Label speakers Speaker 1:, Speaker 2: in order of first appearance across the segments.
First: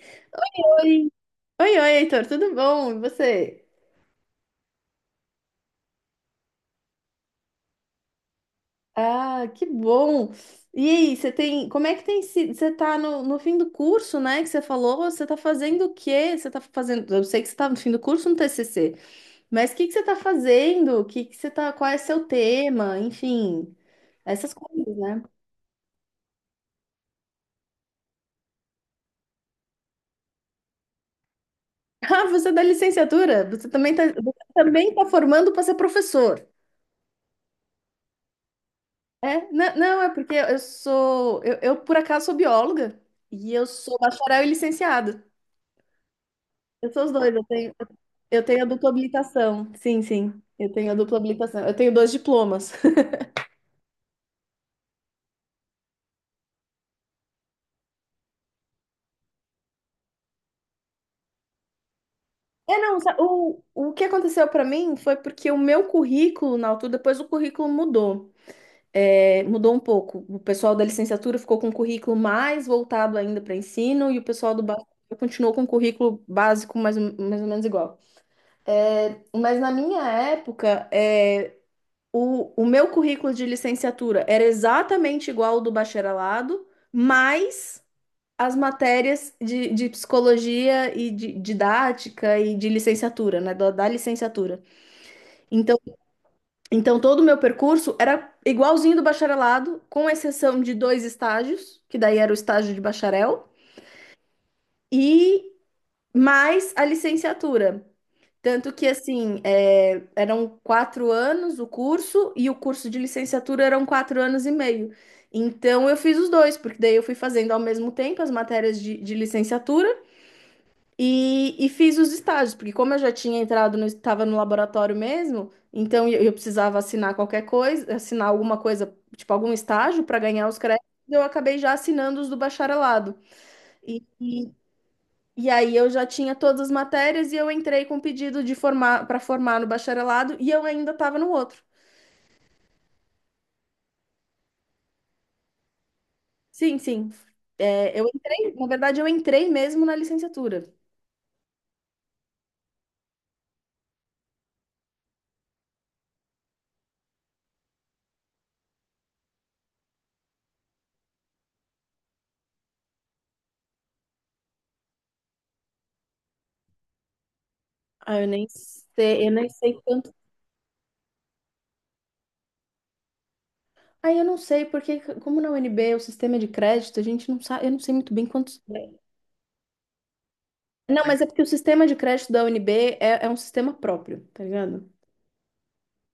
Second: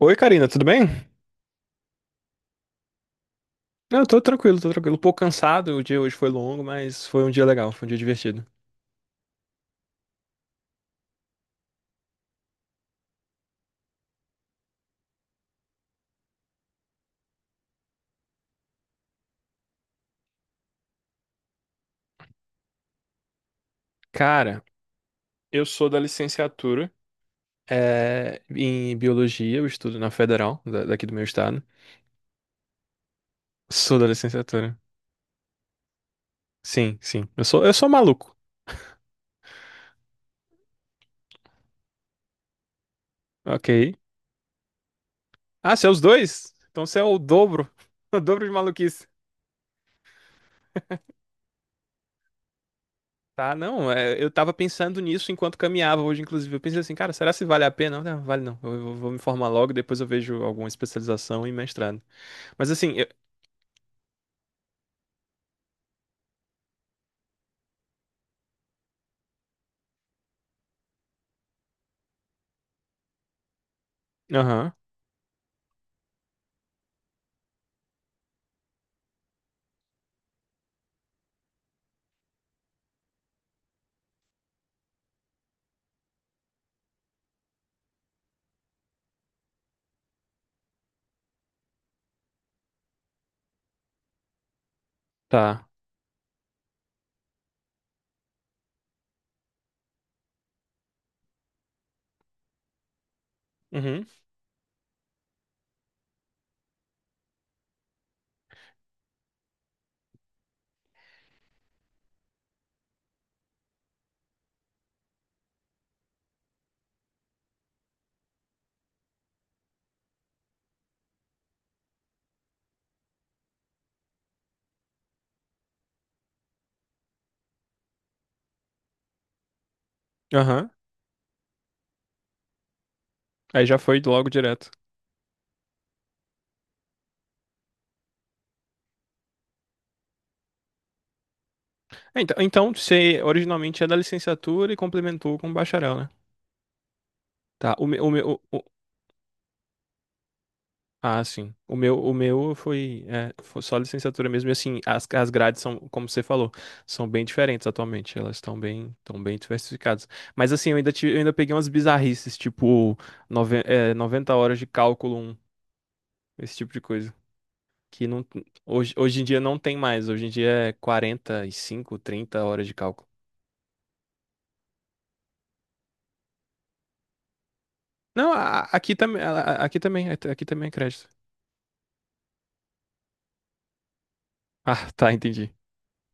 Speaker 1: Oi, Karina, tudo bem?
Speaker 2: Oi, oi, oi, Heitor, tudo bom? E você?
Speaker 1: Não, eu tô tranquilo, tô tranquilo. Um pouco cansado, o dia hoje foi longo, mas foi um dia legal, foi um dia divertido.
Speaker 2: Ah, que bom! E aí, como é que tem sido? Você tá no fim do curso, né, que você falou, você tá fazendo o quê? Eu sei que você tá no fim do curso no TCC, mas o que que você tá fazendo? O que que você tá, qual é seu tema? Enfim, essas
Speaker 1: Cara,
Speaker 2: coisas, né?
Speaker 1: eu sou da licenciatura em biologia, eu estudo na Federal, daqui do meu estado.
Speaker 2: Ah, você é da licenciatura?
Speaker 1: Sou da
Speaker 2: Você
Speaker 1: licenciatura.
Speaker 2: também tá formando para ser professor.
Speaker 1: Sim, sim. Eu sou maluco.
Speaker 2: É, não, não, é porque eu sou, eu por acaso sou bióloga e eu
Speaker 1: Ok.
Speaker 2: sou bacharel e licenciada.
Speaker 1: Ah, você é os dois? Então
Speaker 2: Eu
Speaker 1: você é
Speaker 2: sou os
Speaker 1: o
Speaker 2: dois, eu
Speaker 1: dobro.
Speaker 2: tenho,
Speaker 1: O
Speaker 2: eu
Speaker 1: dobro de
Speaker 2: tenho a dupla
Speaker 1: maluquice.
Speaker 2: habilitação. Sim, sim, eu tenho a dupla habilitação. Eu tenho dois diplomas.
Speaker 1: Tá, não, eu tava pensando nisso enquanto caminhava hoje, inclusive. Eu pensei assim, cara, será se vale a pena? Não, vale não. Eu vou me formar logo, depois eu vejo alguma especialização e mestrado. Mas
Speaker 2: É,
Speaker 1: assim,
Speaker 2: não,
Speaker 1: eu,
Speaker 2: o que aconteceu para mim foi porque o meu currículo, na altura, depois o currículo mudou. É, mudou um pouco. O pessoal da licenciatura ficou com um currículo mais voltado ainda para ensino e o pessoal do
Speaker 1: Aham,
Speaker 2: básico continuou com um currículo básico mais ou menos igual. É, mas na minha época, o meu currículo de licenciatura era exatamente igual ao do bacharelado, mas as matérias de psicologia e de didática e de licenciatura, né? Da licenciatura.
Speaker 1: tá.
Speaker 2: Então, então, todo o meu percurso era igualzinho do bacharelado, com exceção de dois estágios, que daí era o estágio de bacharel,
Speaker 1: Uhum,
Speaker 2: e mais a licenciatura. Tanto que, assim, eram 4 anos o curso e o curso de licenciatura eram 4 anos e meio. Então, eu fiz os dois, porque daí eu fui fazendo ao mesmo tempo as matérias de licenciatura e fiz os estágios, porque como eu já tinha entrado, estava no laboratório mesmo, então eu precisava assinar qualquer coisa, assinar alguma coisa, tipo algum estágio para ganhar os
Speaker 1: aham.
Speaker 2: créditos, eu acabei já assinando os do bacharelado.
Speaker 1: Aí já foi
Speaker 2: E,
Speaker 1: logo direto.
Speaker 2: e aí eu já tinha todas as matérias e eu entrei com pedido de formar para formar no bacharelado e eu ainda estava no outro.
Speaker 1: É, então, você originalmente é da licenciatura e complementou com bacharel, né?
Speaker 2: Sim, sim.
Speaker 1: Tá, o
Speaker 2: É,
Speaker 1: meu,
Speaker 2: eu
Speaker 1: o meu,
Speaker 2: entrei,
Speaker 1: o-
Speaker 2: na verdade, eu entrei mesmo na licenciatura.
Speaker 1: ah, sim. O meu foi só licenciatura mesmo. E assim, as grades são, como você falou, são bem diferentes atualmente. Elas estão bem diversificadas. Mas assim, eu ainda peguei umas bizarrices, tipo, 90 horas de cálculo 1, esse tipo de coisa. Que
Speaker 2: Ah,
Speaker 1: não, Hoje em
Speaker 2: eu
Speaker 1: dia
Speaker 2: nem
Speaker 1: não tem
Speaker 2: sei
Speaker 1: mais.
Speaker 2: quanto.
Speaker 1: Hoje em dia é 45, 30 horas de cálculo.
Speaker 2: Ah, eu não sei, porque como na UNB o sistema de crédito, a gente não sabe, eu não sei muito bem
Speaker 1: Não,
Speaker 2: quantos.
Speaker 1: aqui também, aqui também, aqui também é
Speaker 2: Não,
Speaker 1: crédito.
Speaker 2: mas é porque o sistema de crédito da UNB é um sistema próprio, tá ligado?
Speaker 1: Ah, tá, entendi.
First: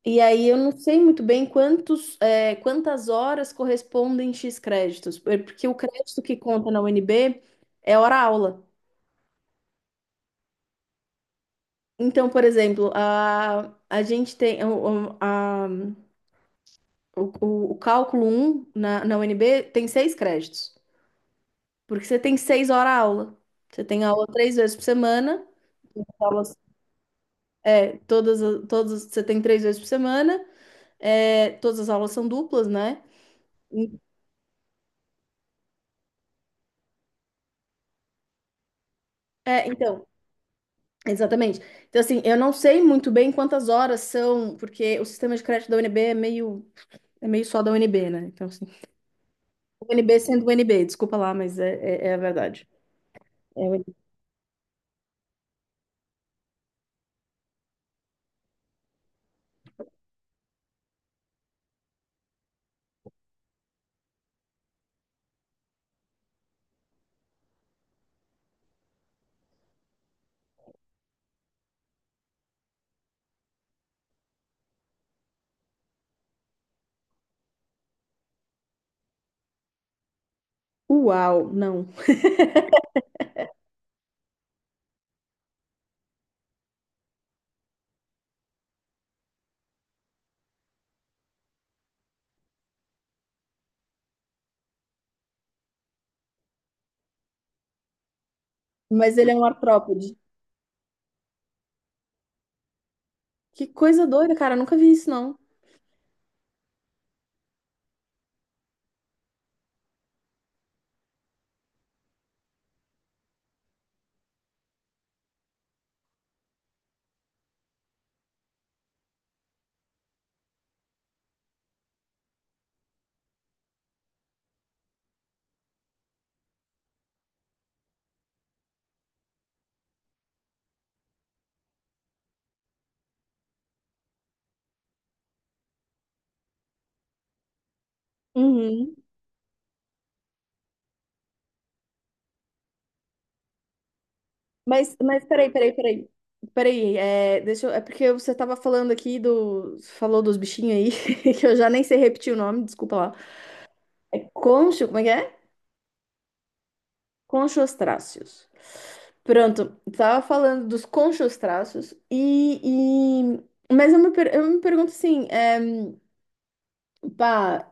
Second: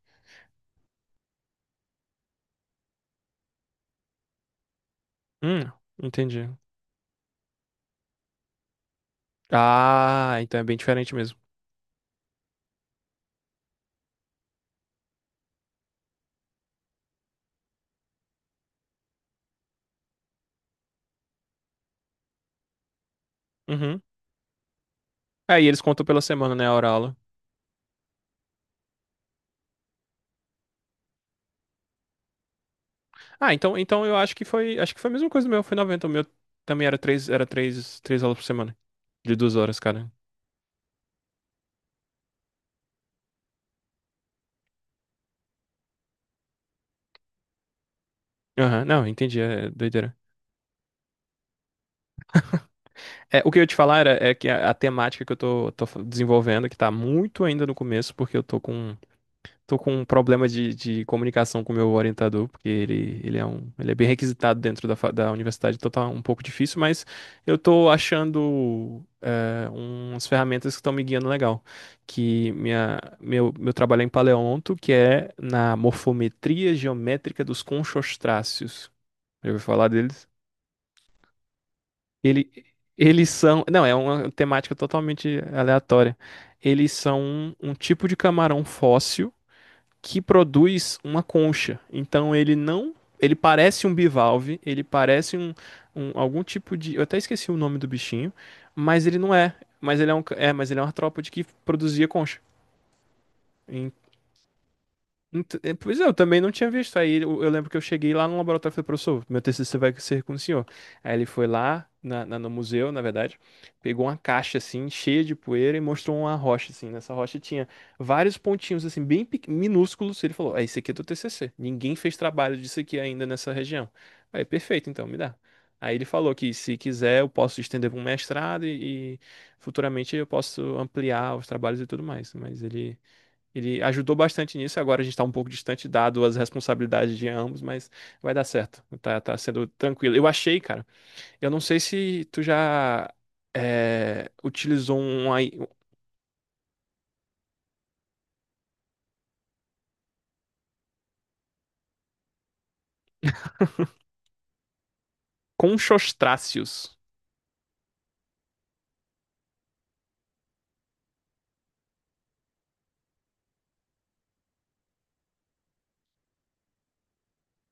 Speaker 2: E aí eu não sei muito bem quantos, quantas horas correspondem X créditos, porque
Speaker 1: Hum,
Speaker 2: o crédito que
Speaker 1: entendi.
Speaker 2: conta na UNB é hora-aula.
Speaker 1: Ah, então é bem diferente mesmo.
Speaker 2: Então, por exemplo, a gente tem o cálculo um na UNB tem seis créditos, porque você tem 6 horas-aula. Você
Speaker 1: Uhum.
Speaker 2: tem aula três vezes por semana,
Speaker 1: Aí eles contam pela semana,
Speaker 2: aulas,
Speaker 1: né, a hora aula.
Speaker 2: é, todas, as- todas, você tem três vezes por semana, todas as aulas são duplas, né?
Speaker 1: Ah, então eu acho que foi a mesma coisa do meu, foi 90 o meu também era três aulas por semana, de duas
Speaker 2: É,
Speaker 1: horas,
Speaker 2: então,
Speaker 1: cara.
Speaker 2: exatamente. Então, assim, eu não sei muito bem quantas horas são, porque o sistema de crédito da UNB é meio só da UNB, né? Então, assim,
Speaker 1: Aham, não, entendi, é doideira.
Speaker 2: UNB sendo UNB, desculpa lá, mas é, é a verdade.
Speaker 1: É, o que
Speaker 2: É
Speaker 1: eu ia te
Speaker 2: o-
Speaker 1: falar era, é que a temática que eu tô desenvolvendo, que tá muito ainda no começo, porque eu tô com um problema de comunicação com o meu orientador, porque ele é bem requisitado dentro da, da universidade, então tá um pouco difícil, mas eu tô achando umas ferramentas que estão me guiando legal. Que meu trabalho é em paleonto, que é na morfometria geométrica dos conchostráceos. Já ouviu falar deles?
Speaker 2: Uau, não.
Speaker 1: Ele, eles são. Não, é uma temática totalmente aleatória. Eles são um tipo de camarão fóssil que produz uma concha. Então ele não. Ele parece um bivalve, ele parece um, algum tipo de. Eu até esqueci o nome do bichinho, mas
Speaker 2: Mas
Speaker 1: ele
Speaker 2: ele
Speaker 1: não
Speaker 2: é um
Speaker 1: é. Mas ele é
Speaker 2: artrópode.
Speaker 1: um, ca- é, mas ele é um artrópode que produzia concha.
Speaker 2: Que coisa doida, cara, eu nunca vi isso, não.
Speaker 1: Pois é, eu também não tinha visto. Aí eu lembro que eu cheguei lá no laboratório e falei, professor, meu TCC vai ser com o senhor. Aí ele foi lá na, no museu, na verdade, pegou uma caixa assim, cheia de poeira e mostrou uma rocha assim. Nessa rocha tinha vários pontinhos assim, minúsculos. Ele falou, ah, esse aqui é do TCC. Ninguém fez trabalho disso aqui ainda nessa região. Aí, perfeito, então, me dá. Aí ele falou que se quiser eu posso estender para um mestrado e futuramente eu posso ampliar os trabalhos e tudo mais. Ele ajudou bastante nisso. Agora a gente está um pouco distante, dado as responsabilidades de ambos, mas vai dar certo.
Speaker 2: Uhum.
Speaker 1: Tá, sendo tranquilo. Eu achei, cara. Eu não sei se tu já
Speaker 2: Mas,
Speaker 1: utilizou
Speaker 2: mas
Speaker 1: um
Speaker 2: peraí,
Speaker 1: aí.
Speaker 2: peraí, peraí. Peraí, deixa eu, porque você tava falando aqui do, falou dos bichinhos aí, que eu já nem sei repetir o nome, desculpa lá. É concho, como é que é?
Speaker 1: Conchostráceos.
Speaker 2: Conchostráceos. Pronto, estava falando dos conchostráceos. Mas eu me, pergunto assim, pá,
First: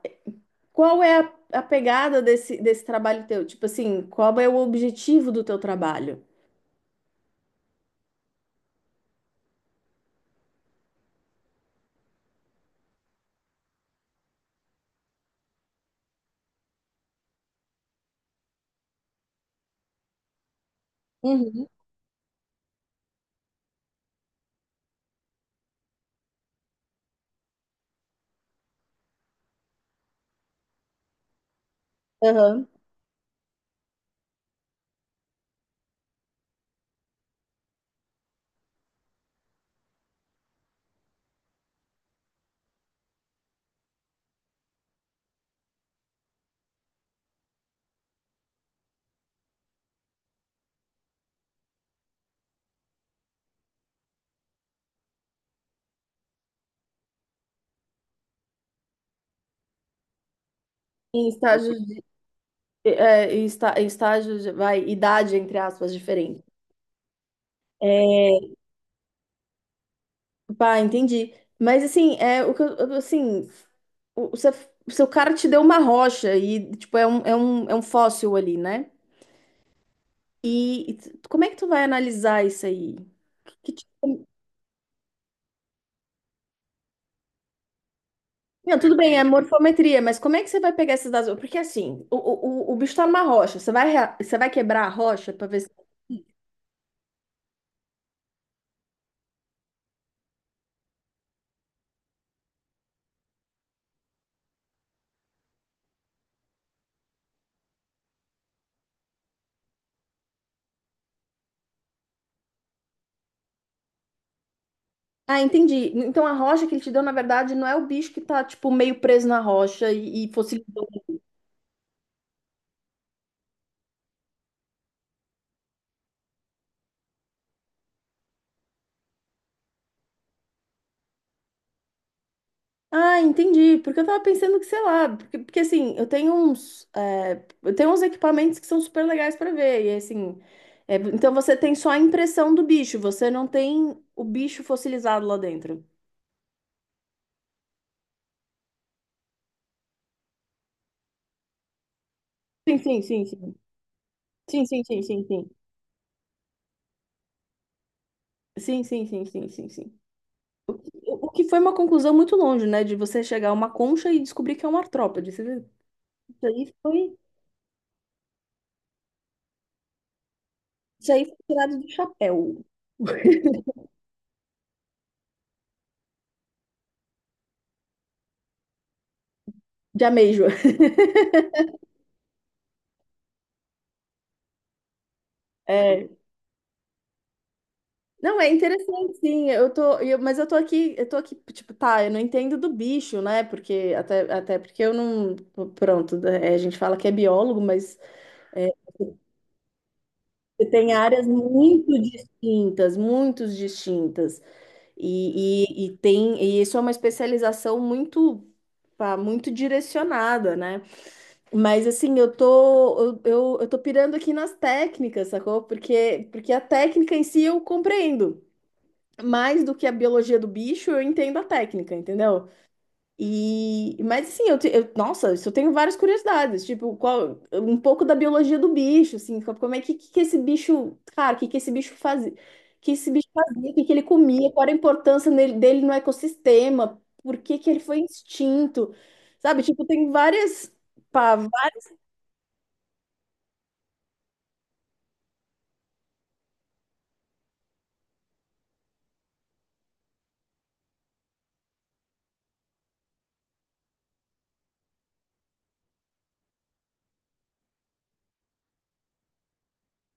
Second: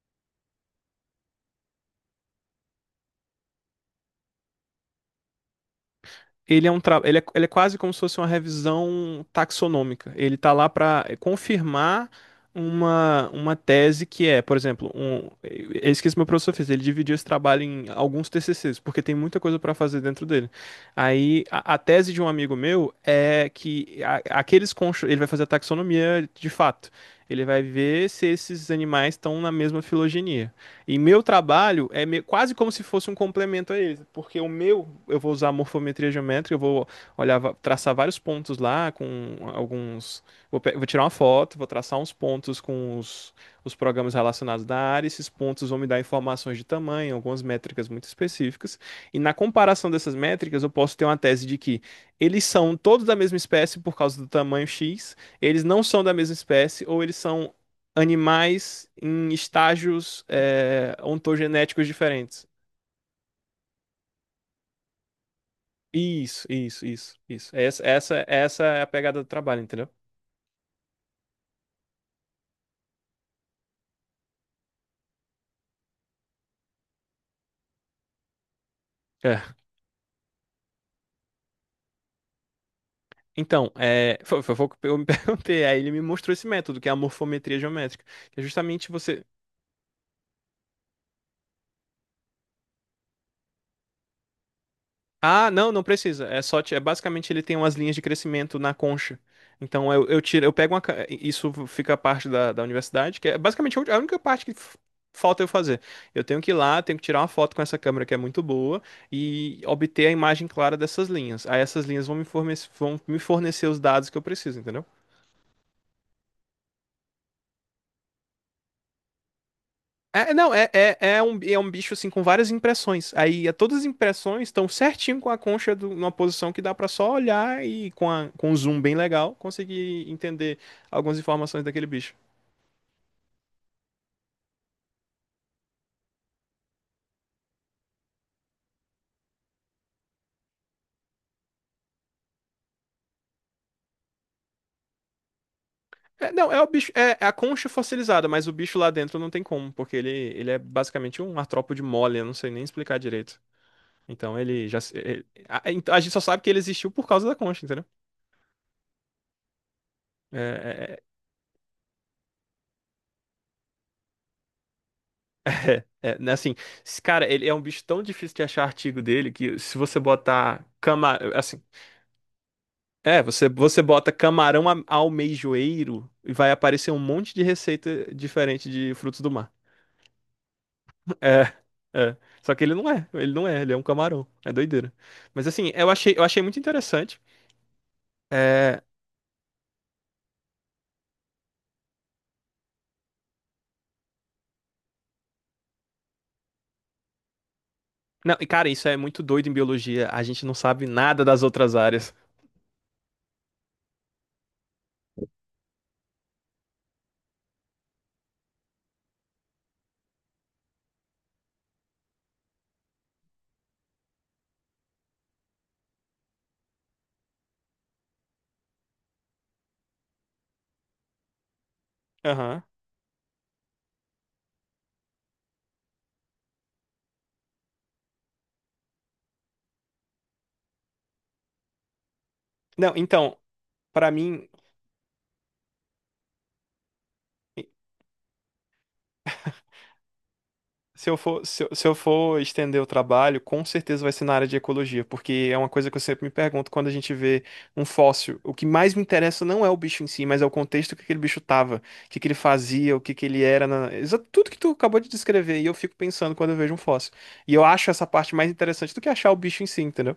Speaker 2: qual é a pegada desse trabalho teu? Tipo assim, qual é o objetivo do teu trabalho?
Speaker 1: Ele é um tra... ele é quase como se fosse uma revisão taxonômica. Ele está lá para confirmar uma tese que é, por exemplo, é isso que esse meu professor fez. Ele dividiu esse trabalho em alguns TCCs, porque tem muita coisa para fazer dentro dele. Aí
Speaker 2: Uhum.
Speaker 1: a tese de um amigo meu é que ele vai fazer a taxonomia de fato. Ele vai ver se esses animais estão na mesma filogenia. E meu trabalho é quase
Speaker 2: Aham.
Speaker 1: como se fosse um complemento a eles, porque o meu, eu vou usar morfometria geométrica, eu vou olhar, traçar vários pontos lá com alguns. Vou tirar uma foto, vou traçar uns pontos com os programas relacionados da área, esses pontos vão me dar informações de tamanho, algumas métricas muito específicas, e na comparação dessas métricas, eu posso ter uma tese de que eles são todos da mesma espécie por causa do tamanho X, eles não são da mesma espécie, ou eles são animais em estágios
Speaker 2: Em estágios,
Speaker 1: ontogenéticos diferentes.
Speaker 2: em estágios, vai, idade, entre aspas, diferente.
Speaker 1: Isso, isso, isso, isso. Essa, essa,
Speaker 2: É,
Speaker 1: essa é a pegada do trabalho, entendeu?
Speaker 2: pá, entendi. Mas assim, é o que assim, o, o seu o seu cara te deu uma rocha e tipo é um fóssil ali, né?
Speaker 1: É.
Speaker 2: E como é que tu vai analisar isso aí?
Speaker 1: Então,
Speaker 2: Que
Speaker 1: é,
Speaker 2: tipo-
Speaker 1: foi, foi, foi o que eu me perguntei. Aí ele me mostrou esse método, que é a morfometria geométrica, que é
Speaker 2: Não,
Speaker 1: justamente
Speaker 2: tudo bem,
Speaker 1: você.
Speaker 2: é morfometria, mas como é que você vai pegar esses dados? Porque assim, o bicho tá numa rocha, você vai quebrar a rocha pra
Speaker 1: Ah,
Speaker 2: ver se...
Speaker 1: não, não precisa. É só, é basicamente ele tem umas linhas de crescimento na concha. Então eu pego uma, isso fica parte da universidade, que é basicamente a única parte que falta eu fazer. Eu tenho que ir lá, tenho que tirar uma foto com essa câmera que é muito boa e obter a imagem clara dessas linhas. Aí essas linhas vão me fornecer os dados que eu preciso, entendeu?
Speaker 2: Ah, entendi. Então a rocha que ele te deu, na verdade, não é o bicho que tá, tipo, meio preso na rocha e,
Speaker 1: É,
Speaker 2: e
Speaker 1: não, é,
Speaker 2: fossilizou.
Speaker 1: é, é um bicho assim com várias impressões. Aí é, todas as impressões estão certinho com a concha numa posição que dá pra só olhar e com um zoom bem legal conseguir entender algumas informações daquele bicho.
Speaker 2: Ah, entendi. Porque eu tava pensando que, sei lá, porque assim, eu tenho uns equipamentos que são super legais pra ver. E assim, então você tem só a impressão do bicho, você não tem o bicho fossilizado lá dentro.
Speaker 1: É, não, é o bicho, é a concha fossilizada, mas o bicho lá dentro não tem como, porque ele é basicamente um artrópode mole, eu não sei nem
Speaker 2: Sim,
Speaker 1: explicar
Speaker 2: sim, sim,
Speaker 1: direito.
Speaker 2: sim.
Speaker 1: Então
Speaker 2: Sim,
Speaker 1: ele já.
Speaker 2: sim,
Speaker 1: Se-
Speaker 2: sim, sim,
Speaker 1: ele-
Speaker 2: sim.
Speaker 1: a, A gente só sabe que ele existiu por causa da concha, entendeu?
Speaker 2: Sim, sim, sim, sim, sim, sim.
Speaker 1: É, é, é,
Speaker 2: O que foi uma conclusão muito longe, né? De você chegar a uma concha e descobrir que é um artrópode. Isso isso
Speaker 1: É, né, assim,
Speaker 2: aí
Speaker 1: esse
Speaker 2: foi,
Speaker 1: cara, ele é um bicho tão difícil de achar artigo dele que se você botar
Speaker 2: isso aí foi
Speaker 1: assim,
Speaker 2: tirado do chapéu.
Speaker 1: você você bota camarão almeijoeiro e vai aparecer um monte de receita diferente de frutos do mar.
Speaker 2: De ameijo.
Speaker 1: É, é. Só que ele não é, ele não é, ele é um camarão. É doideira. Mas assim, eu
Speaker 2: É.
Speaker 1: achei, eu achei muito interessante.
Speaker 2: Não, é
Speaker 1: É,
Speaker 2: interessante, sim. Eu tô, mas eu tô aqui, tipo, tá, eu não entendo do bicho, né? Porque até porque eu não, pronto, a gente fala que é biólogo, mas
Speaker 1: não, e cara,
Speaker 2: é,
Speaker 1: isso é muito doido em biologia. A gente não
Speaker 2: você
Speaker 1: sabe
Speaker 2: tem
Speaker 1: nada
Speaker 2: áreas
Speaker 1: das outras
Speaker 2: muito
Speaker 1: áreas.
Speaker 2: distintas, muito distintas. E isso é uma especialização muito, pá, muito direcionada, né? Mas assim, eu tô pirando aqui nas técnicas, sacou? Porque a técnica em si eu compreendo mais do que a biologia do bicho. Eu entendo a técnica, entendeu?
Speaker 1: Aham.
Speaker 2: E mas assim, nossa, isso eu tenho várias curiosidades, tipo, qual um pouco da biologia do bicho, assim, como é que que esse bicho, cara, que esse bicho fazia?
Speaker 1: Não,
Speaker 2: Que esse bicho
Speaker 1: então,
Speaker 2: fazia, o que que ele
Speaker 1: pra mim.
Speaker 2: comia, qual era a importância dele no ecossistema, por que que ele foi extinto? Sabe, tipo, tem
Speaker 1: Se eu
Speaker 2: pá,
Speaker 1: for, se eu, se eu
Speaker 2: várias-
Speaker 1: for estender o trabalho, com certeza vai ser na área de ecologia, porque é uma coisa que eu sempre me pergunto quando a gente vê um fóssil. O que mais me interessa não é o bicho em si, mas é o contexto que aquele bicho tava, o que que ele fazia, o que que ele era, tudo que tu acabou de descrever. E eu fico pensando quando eu vejo um fóssil. E eu acho essa parte mais interessante do que achar o bicho em si, entendeu?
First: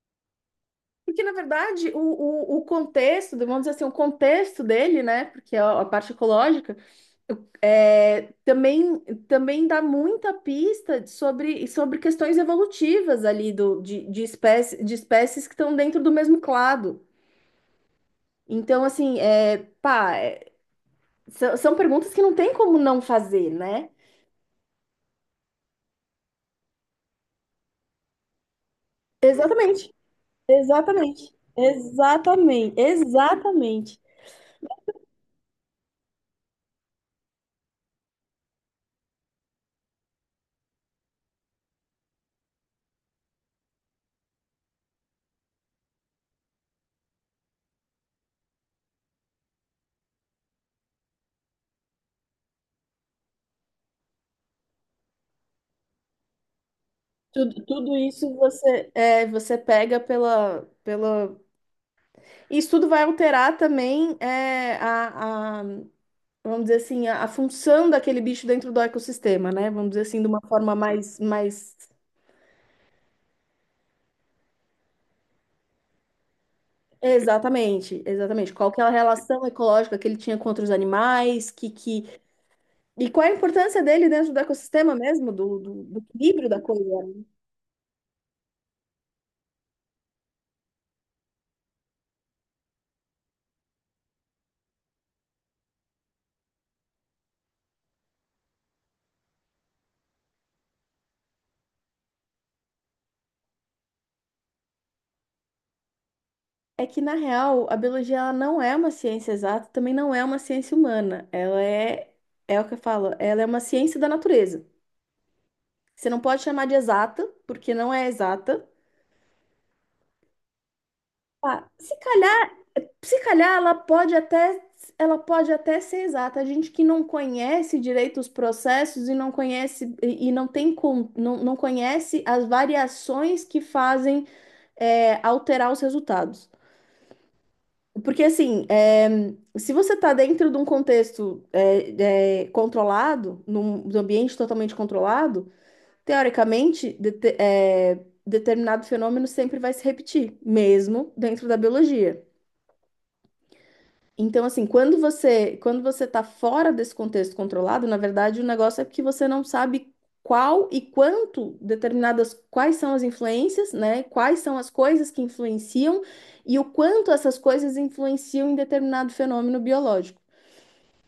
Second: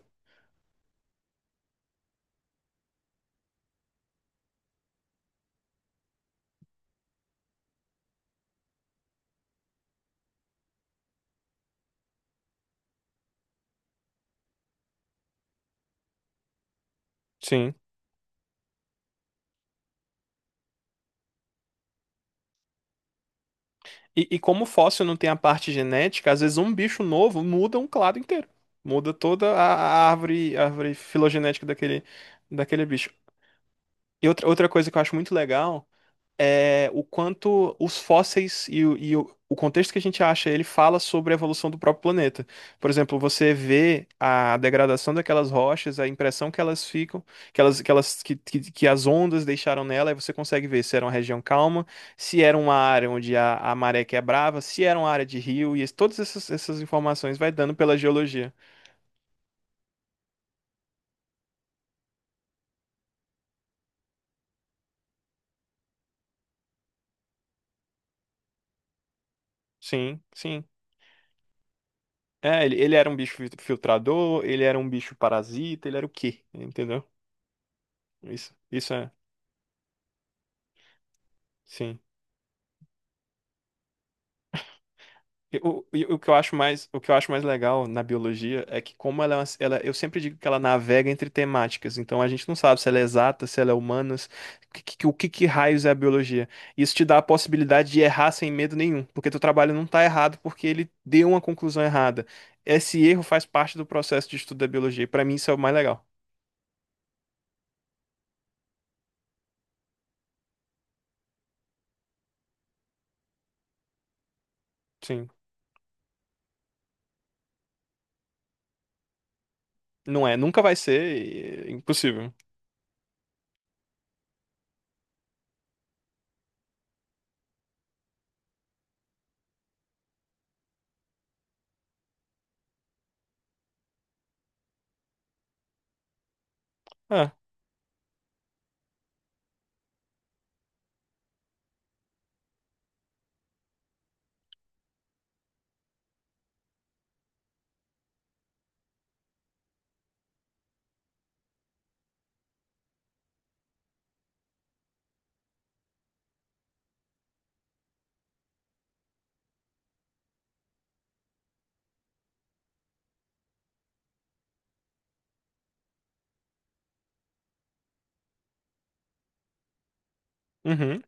Speaker 2: porque na verdade o contexto, vamos dizer assim, o contexto dele, né? Porque é a parte ecológica. É, também dá muita pista sobre questões evolutivas ali do, de, espécie, de espécies que estão dentro do mesmo clado.
Speaker 1: Sim.
Speaker 2: Então, assim, pá, são perguntas que não tem como não fazer, né?
Speaker 1: E como o fóssil não tem a parte genética, às vezes um bicho novo muda um clado inteiro. Muda toda a
Speaker 2: Exatamente,
Speaker 1: a árvore, a árvore
Speaker 2: exatamente,
Speaker 1: filogenética daquele,
Speaker 2: exatamente,
Speaker 1: daquele bicho.
Speaker 2: exatamente.
Speaker 1: E outra coisa que eu acho muito legal o quanto os fósseis e o contexto que a gente acha, ele fala sobre a evolução do próprio planeta. Por exemplo, você vê a degradação daquelas rochas, a impressão que elas ficam, que elas, que elas, que as ondas deixaram nela, e você consegue ver se era uma região calma, se era uma área onde a maré quebrava, se era uma área de rio, e todas essas informações vai
Speaker 2: Tudo,
Speaker 1: dando
Speaker 2: tudo
Speaker 1: pela
Speaker 2: isso
Speaker 1: geologia.
Speaker 2: você, pega pela, pela. Isso tudo vai alterar também vamos dizer assim, a função daquele bicho dentro do ecossistema, né? Vamos dizer assim,
Speaker 1: Sim,
Speaker 2: de uma
Speaker 1: sim.
Speaker 2: forma mais, mais.
Speaker 1: É, ele era um bicho filtrador, ele era um bicho parasita, ele era o quê? Entendeu?
Speaker 2: Exatamente, exatamente.
Speaker 1: Isso,
Speaker 2: Qual que é a
Speaker 1: isso é,
Speaker 2: relação ecológica que ele tinha com outros animais, que,
Speaker 1: sim.
Speaker 2: que... E qual é a importância dele dentro do ecossistema mesmo, do,
Speaker 1: E
Speaker 2: do,
Speaker 1: O,
Speaker 2: do
Speaker 1: e o que eu
Speaker 2: equilíbrio
Speaker 1: acho
Speaker 2: da coisa.
Speaker 1: mais, o que eu acho mais legal na biologia é que como ela, ela, eu sempre digo que ela navega entre temáticas, então a gente não sabe se ela é exata, se ela é humanas, o que, que raios é a biologia. Isso te dá a possibilidade de errar sem medo nenhum, porque teu trabalho não tá errado porque ele deu uma conclusão errada. Esse erro faz parte do processo de estudo da biologia, e para mim isso é o mais legal.
Speaker 2: É que, na real, a biologia ela não é uma ciência exata, também não é uma ciência humana. Ela é, é o que eu falo, ela é uma ciência da natureza.
Speaker 1: Sim,
Speaker 2: Você não pode chamar de exata, porque não é exata.
Speaker 1: não é, nunca vai ser,
Speaker 2: Ah,
Speaker 1: e é
Speaker 2: se
Speaker 1: impossível.
Speaker 2: calhar Se calhar ela pode até ser exata. A gente que não conhece direito os processos e não conhece e não tem com, não, não conhece as variações que fazem alterar os resultados.
Speaker 1: Ah,
Speaker 2: Porque assim, se você está dentro de um contexto controlado, num ambiente totalmente controlado, teoricamente determinado fenômeno sempre vai se repetir, mesmo dentro da biologia. Então, assim, quando você está fora desse contexto controlado, na verdade, o negócio é que você não sabe qual e quanto determinadas quais são as influências, né? Quais são as coisas que influenciam e o quanto essas coisas influenciam em determinado fenômeno biológico.
Speaker 1: uhum,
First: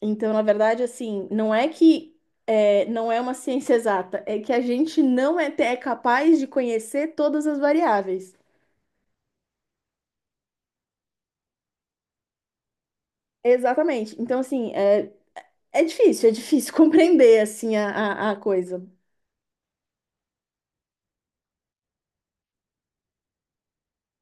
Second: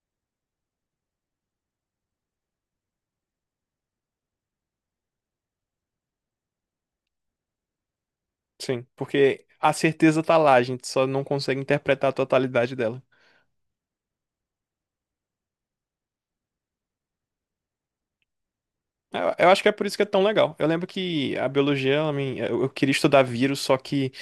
Speaker 2: Então, na verdade, assim, não é que é, não é uma ciência exata, é que a gente não é capaz de conhecer todas as variáveis.
Speaker 1: sim, porque a certeza tá lá, a gente só não consegue interpretar a totalidade dela.
Speaker 2: Exatamente. Então, assim, é difícil compreender assim a coisa.
Speaker 1: Eu acho que é por isso que é tão legal. Eu lembro que a biologia, eu queria estudar vírus, só que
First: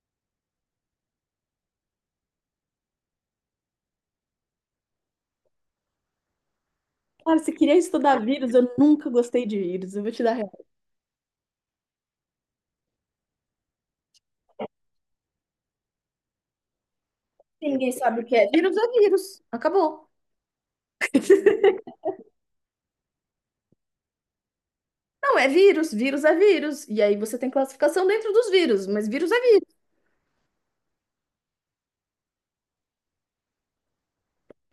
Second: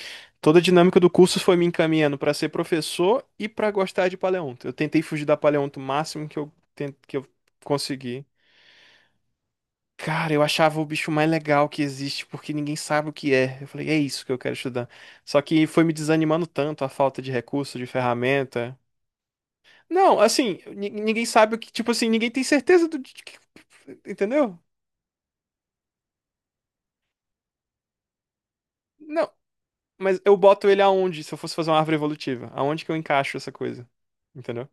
Speaker 1: toda a dinâmica do curso foi me encaminhando para ser professor e para gostar de paleonto. Eu tentei fugir da paleonto o máximo que que eu
Speaker 2: Cara, você queria
Speaker 1: consegui.
Speaker 2: estudar vírus, eu nunca gostei de vírus, eu vou te
Speaker 1: Cara,
Speaker 2: dar
Speaker 1: eu
Speaker 2: real.
Speaker 1: achava o bicho mais legal que existe, porque ninguém sabe o que é. Eu falei, é isso que eu quero estudar. Só que foi me desanimando tanto a falta de recurso, de
Speaker 2: Ninguém sabe o que é. Vírus
Speaker 1: ferramenta.
Speaker 2: é vírus. Acabou.
Speaker 1: Não, assim, ninguém sabe o que, tipo assim, ninguém tem certeza do, entendeu?
Speaker 2: Não, é vírus. Vírus é vírus. E aí você tem classificação dentro dos vírus, mas
Speaker 1: Não.
Speaker 2: vírus é vírus.
Speaker 1: Mas eu boto ele aonde, se eu fosse fazer uma árvore evolutiva? Aonde que eu encaixo essa coisa? Entendeu?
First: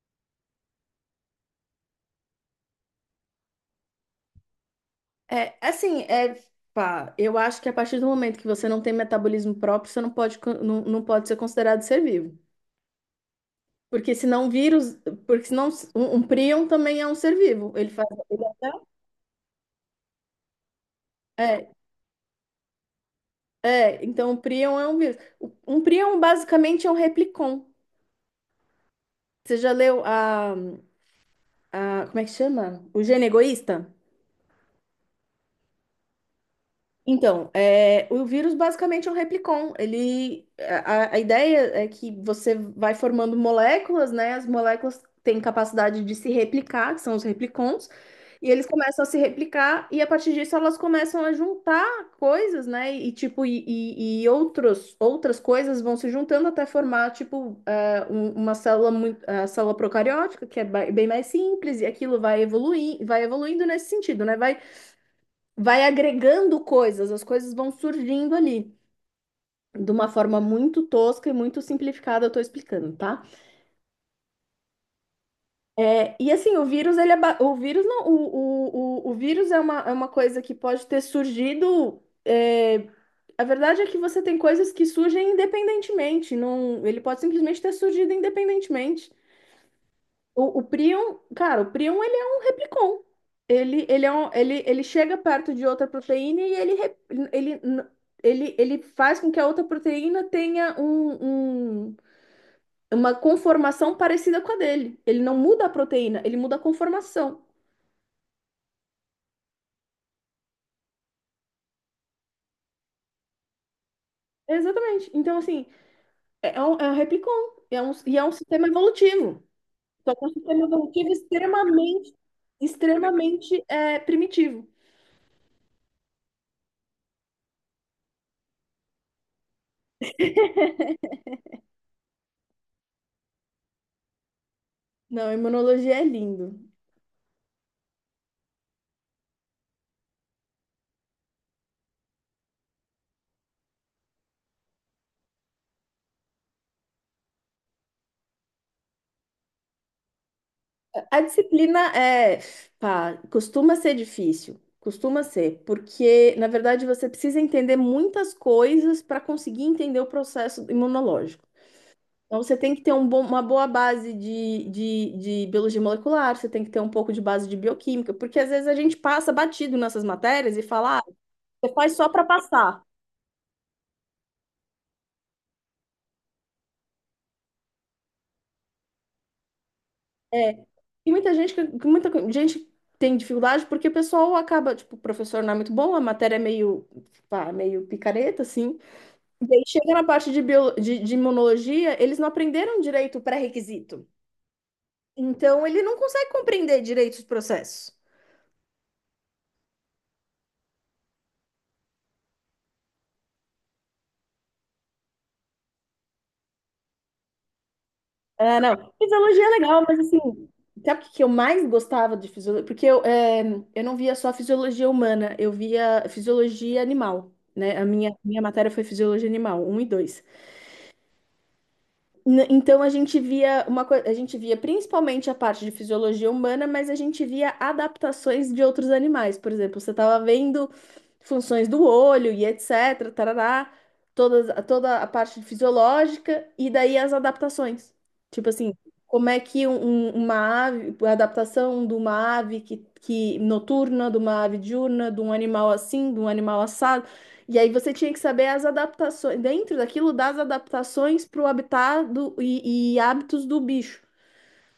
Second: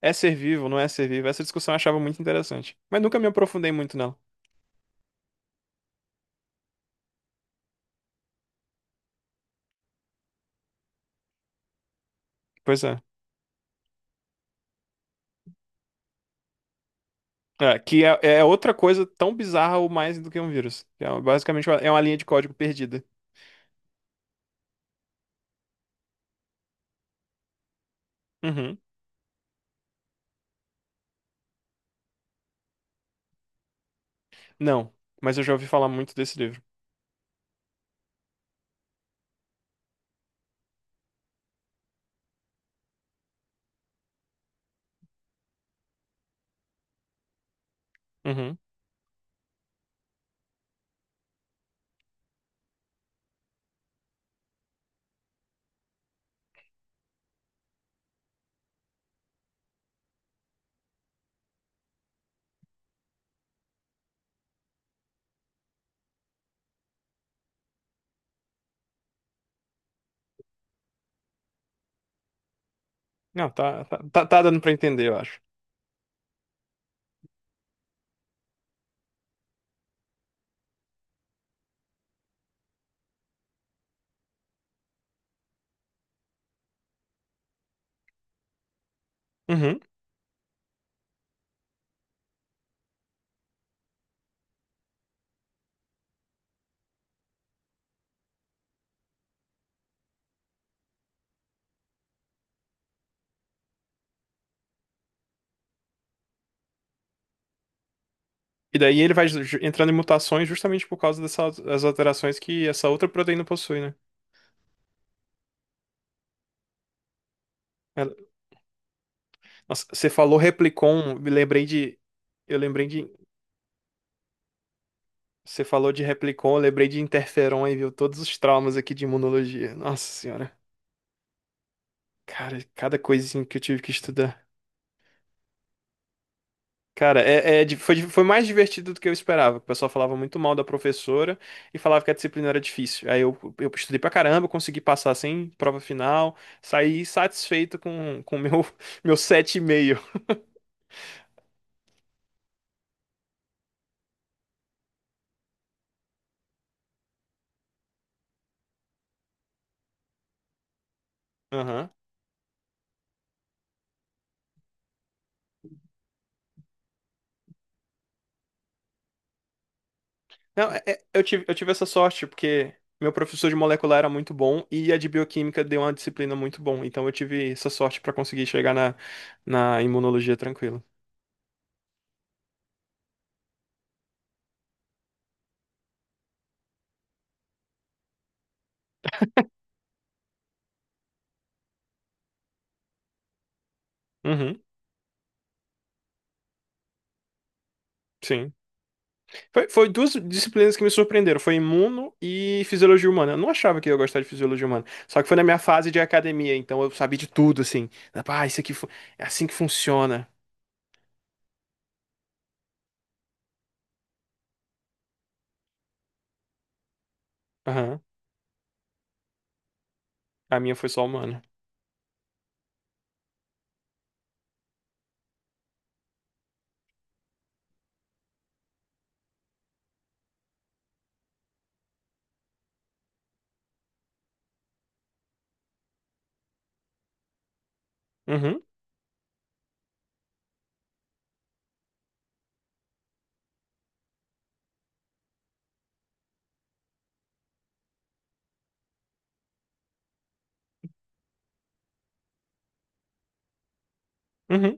Speaker 1: É ser vivo, não é ser vivo? Essa discussão eu achava muito interessante. Mas nunca me aprofundei muito nela.
Speaker 2: É, é assim, é. Pá, eu acho que a partir do momento que você não tem metabolismo próprio, você não pode, não, não pode ser considerado ser vivo.
Speaker 1: Pois é.
Speaker 2: Porque senão vírus, porque senão um prion também é um ser vivo.
Speaker 1: É,
Speaker 2: Ele
Speaker 1: que
Speaker 2: faz,
Speaker 1: é, é
Speaker 2: ele
Speaker 1: outra coisa tão bizarra ou mais do que um vírus. É, basicamente
Speaker 2: até-
Speaker 1: é uma linha de código perdida.
Speaker 2: é, então o prion é um vírus. Um prion basicamente é um replicon.
Speaker 1: Uhum.
Speaker 2: Você já leu a como é que chama? O gene egoísta?
Speaker 1: Não, mas eu já ouvi falar muito desse livro.
Speaker 2: Então, o vírus basicamente é um replicon. A ideia é que você vai formando moléculas, né? As moléculas têm capacidade de se replicar, que são os replicons, e
Speaker 1: Uhum.
Speaker 2: eles começam a se replicar, e a partir disso elas começam a juntar coisas, né? E tipo, e outras coisas vão se juntando até formar, tipo, uma célula muito, a célula procariótica, que é bem mais simples, e aquilo vai evoluir, vai evoluindo nesse sentido, né? Vai agregando coisas, as coisas vão surgindo ali. De uma forma muito tosca e muito simplificada, eu tô explicando, tá?
Speaker 1: Não, tá dando pra entender, eu acho.
Speaker 2: É, e assim, o vírus, ele é o vírus não, o vírus é uma coisa que pode ter surgido. A verdade é que você tem coisas que surgem independentemente, não, ele pode simplesmente ter surgido independentemente.
Speaker 1: Uhum.
Speaker 2: O prion, cara, o prion ele é um replicon. Ele, é um, ele chega perto de outra proteína e ele, rep- ele, n- ele faz com que a outra proteína tenha um, um- uma conformação parecida com a dele. Ele não muda a proteína, ele muda a conformação.
Speaker 1: E daí ele vai entrando em mutações justamente por causa dessas as alterações que essa outra proteína possui, né?
Speaker 2: Exatamente. Então, assim, é um replicon. É um,
Speaker 1: É.
Speaker 2: e é um sistema evolutivo.
Speaker 1: Nossa, você
Speaker 2: Só que é um
Speaker 1: falou
Speaker 2: sistema evolutivo
Speaker 1: Replicon, me lembrei de.
Speaker 2: extremamente,
Speaker 1: Eu lembrei de.
Speaker 2: primitivo.
Speaker 1: Você falou de Replicon, eu lembrei de Interferon e viu todos os traumas aqui de imunologia. Nossa senhora. Cara, cada coisinha que eu tive que estudar.
Speaker 2: Não, imunologia é lindo.
Speaker 1: Cara, foi mais divertido do que eu esperava. O pessoal falava muito mal da professora e falava que a disciplina era difícil. Aí eu estudei pra caramba, consegui passar sem prova final, saí satisfeito com o meu 7,5. Meio.
Speaker 2: A disciplina pá, costuma ser difícil, costuma ser, porque na verdade você precisa entender muitas coisas para conseguir entender o processo imunológico. Então você tem que ter um uma boa base de biologia molecular, você tem que ter um pouco de base de bioquímica, porque às vezes a gente passa batido nessas matérias e
Speaker 1: Não,
Speaker 2: fala, ah,
Speaker 1: eu tive
Speaker 2: você
Speaker 1: essa
Speaker 2: faz só para
Speaker 1: sorte, porque
Speaker 2: passar.
Speaker 1: meu professor de molecular era muito bom e a de bioquímica deu uma disciplina muito bom. Então eu tive essa sorte pra conseguir chegar na, na imunologia
Speaker 2: É,
Speaker 1: tranquilo.
Speaker 2: e muita gente, tem dificuldade porque o pessoal acaba, tipo, o professor não é muito bom, a matéria é meio, pá, meio picareta, assim. E aí chega na parte de imunologia, eles não aprenderam direito o pré-requisito.
Speaker 1: Uhum,
Speaker 2: Então, ele não consegue compreender direito os processos.
Speaker 1: sim. Foi duas disciplinas que me surpreenderam. Foi imuno e fisiologia humana. Eu não achava que eu ia gostar de fisiologia humana. Só que foi na minha fase de academia, então eu sabia de tudo, assim. Ah,
Speaker 2: Ah, não.
Speaker 1: é
Speaker 2: Fisiologia
Speaker 1: assim
Speaker 2: é
Speaker 1: que
Speaker 2: legal, mas assim,
Speaker 1: funciona.
Speaker 2: sabe o que que eu mais gostava de fisiologia? Porque eu não via só fisiologia humana, eu via fisiologia animal, né? A
Speaker 1: Aham.
Speaker 2: minha, minha matéria foi fisiologia animal, um e dois.
Speaker 1: A minha foi só humana.
Speaker 2: Então a gente via uma coisa, a gente via principalmente a parte de fisiologia humana, mas a gente via adaptações de outros animais. Por exemplo, você estava vendo funções do olho e etc., tarará, toda a parte fisiológica e daí as adaptações. Tipo
Speaker 1: Uhum,
Speaker 2: assim, como é que uma ave, a adaptação de uma ave que noturna, de uma ave diurna, de um animal assim, de um animal assado. E aí você tinha que saber as adaptações, dentro daquilo, das adaptações para o habitat e hábitos do bicho.
Speaker 1: uhum.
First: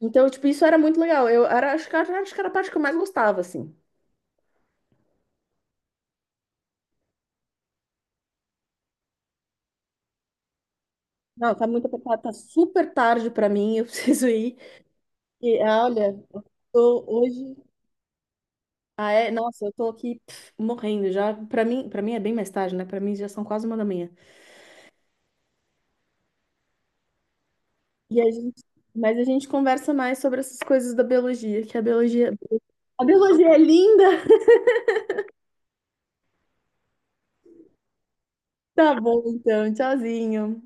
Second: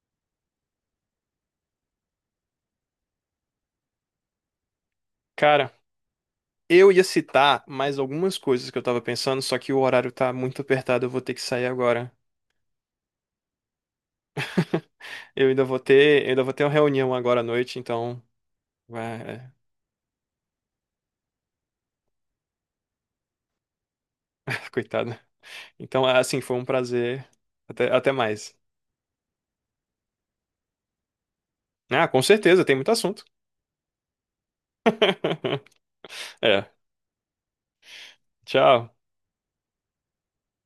Speaker 2: Então, tipo, isso era muito legal. Eu era, acho que, acho que era a parte que eu mais gostava, assim.
Speaker 1: Cara. Eu ia citar mais algumas coisas que eu tava pensando, só que o horário tá muito apertado, eu vou ter que
Speaker 2: Não,
Speaker 1: sair
Speaker 2: tá muito
Speaker 1: agora.
Speaker 2: apertado, tá super tarde para mim, eu preciso ir.
Speaker 1: Eu
Speaker 2: E,
Speaker 1: ainda vou
Speaker 2: ah, olha,
Speaker 1: ter uma
Speaker 2: tô
Speaker 1: reunião agora à
Speaker 2: hoje.
Speaker 1: noite, então,
Speaker 2: Ah,
Speaker 1: vai,
Speaker 2: é?
Speaker 1: é,
Speaker 2: Nossa, eu tô aqui pff, morrendo já. Para mim é bem mais tarde, né? Para mim já são quase 1 da manhã.
Speaker 1: coitado. Então, assim, foi um prazer. Até
Speaker 2: E a
Speaker 1: mais.
Speaker 2: gente, mas a gente conversa mais sobre essas coisas da biologia, que
Speaker 1: Ah, com certeza, tem muito
Speaker 2: a
Speaker 1: assunto.
Speaker 2: biologia é linda.
Speaker 1: É, tchau.
Speaker 2: Tá bom, então, tchauzinho.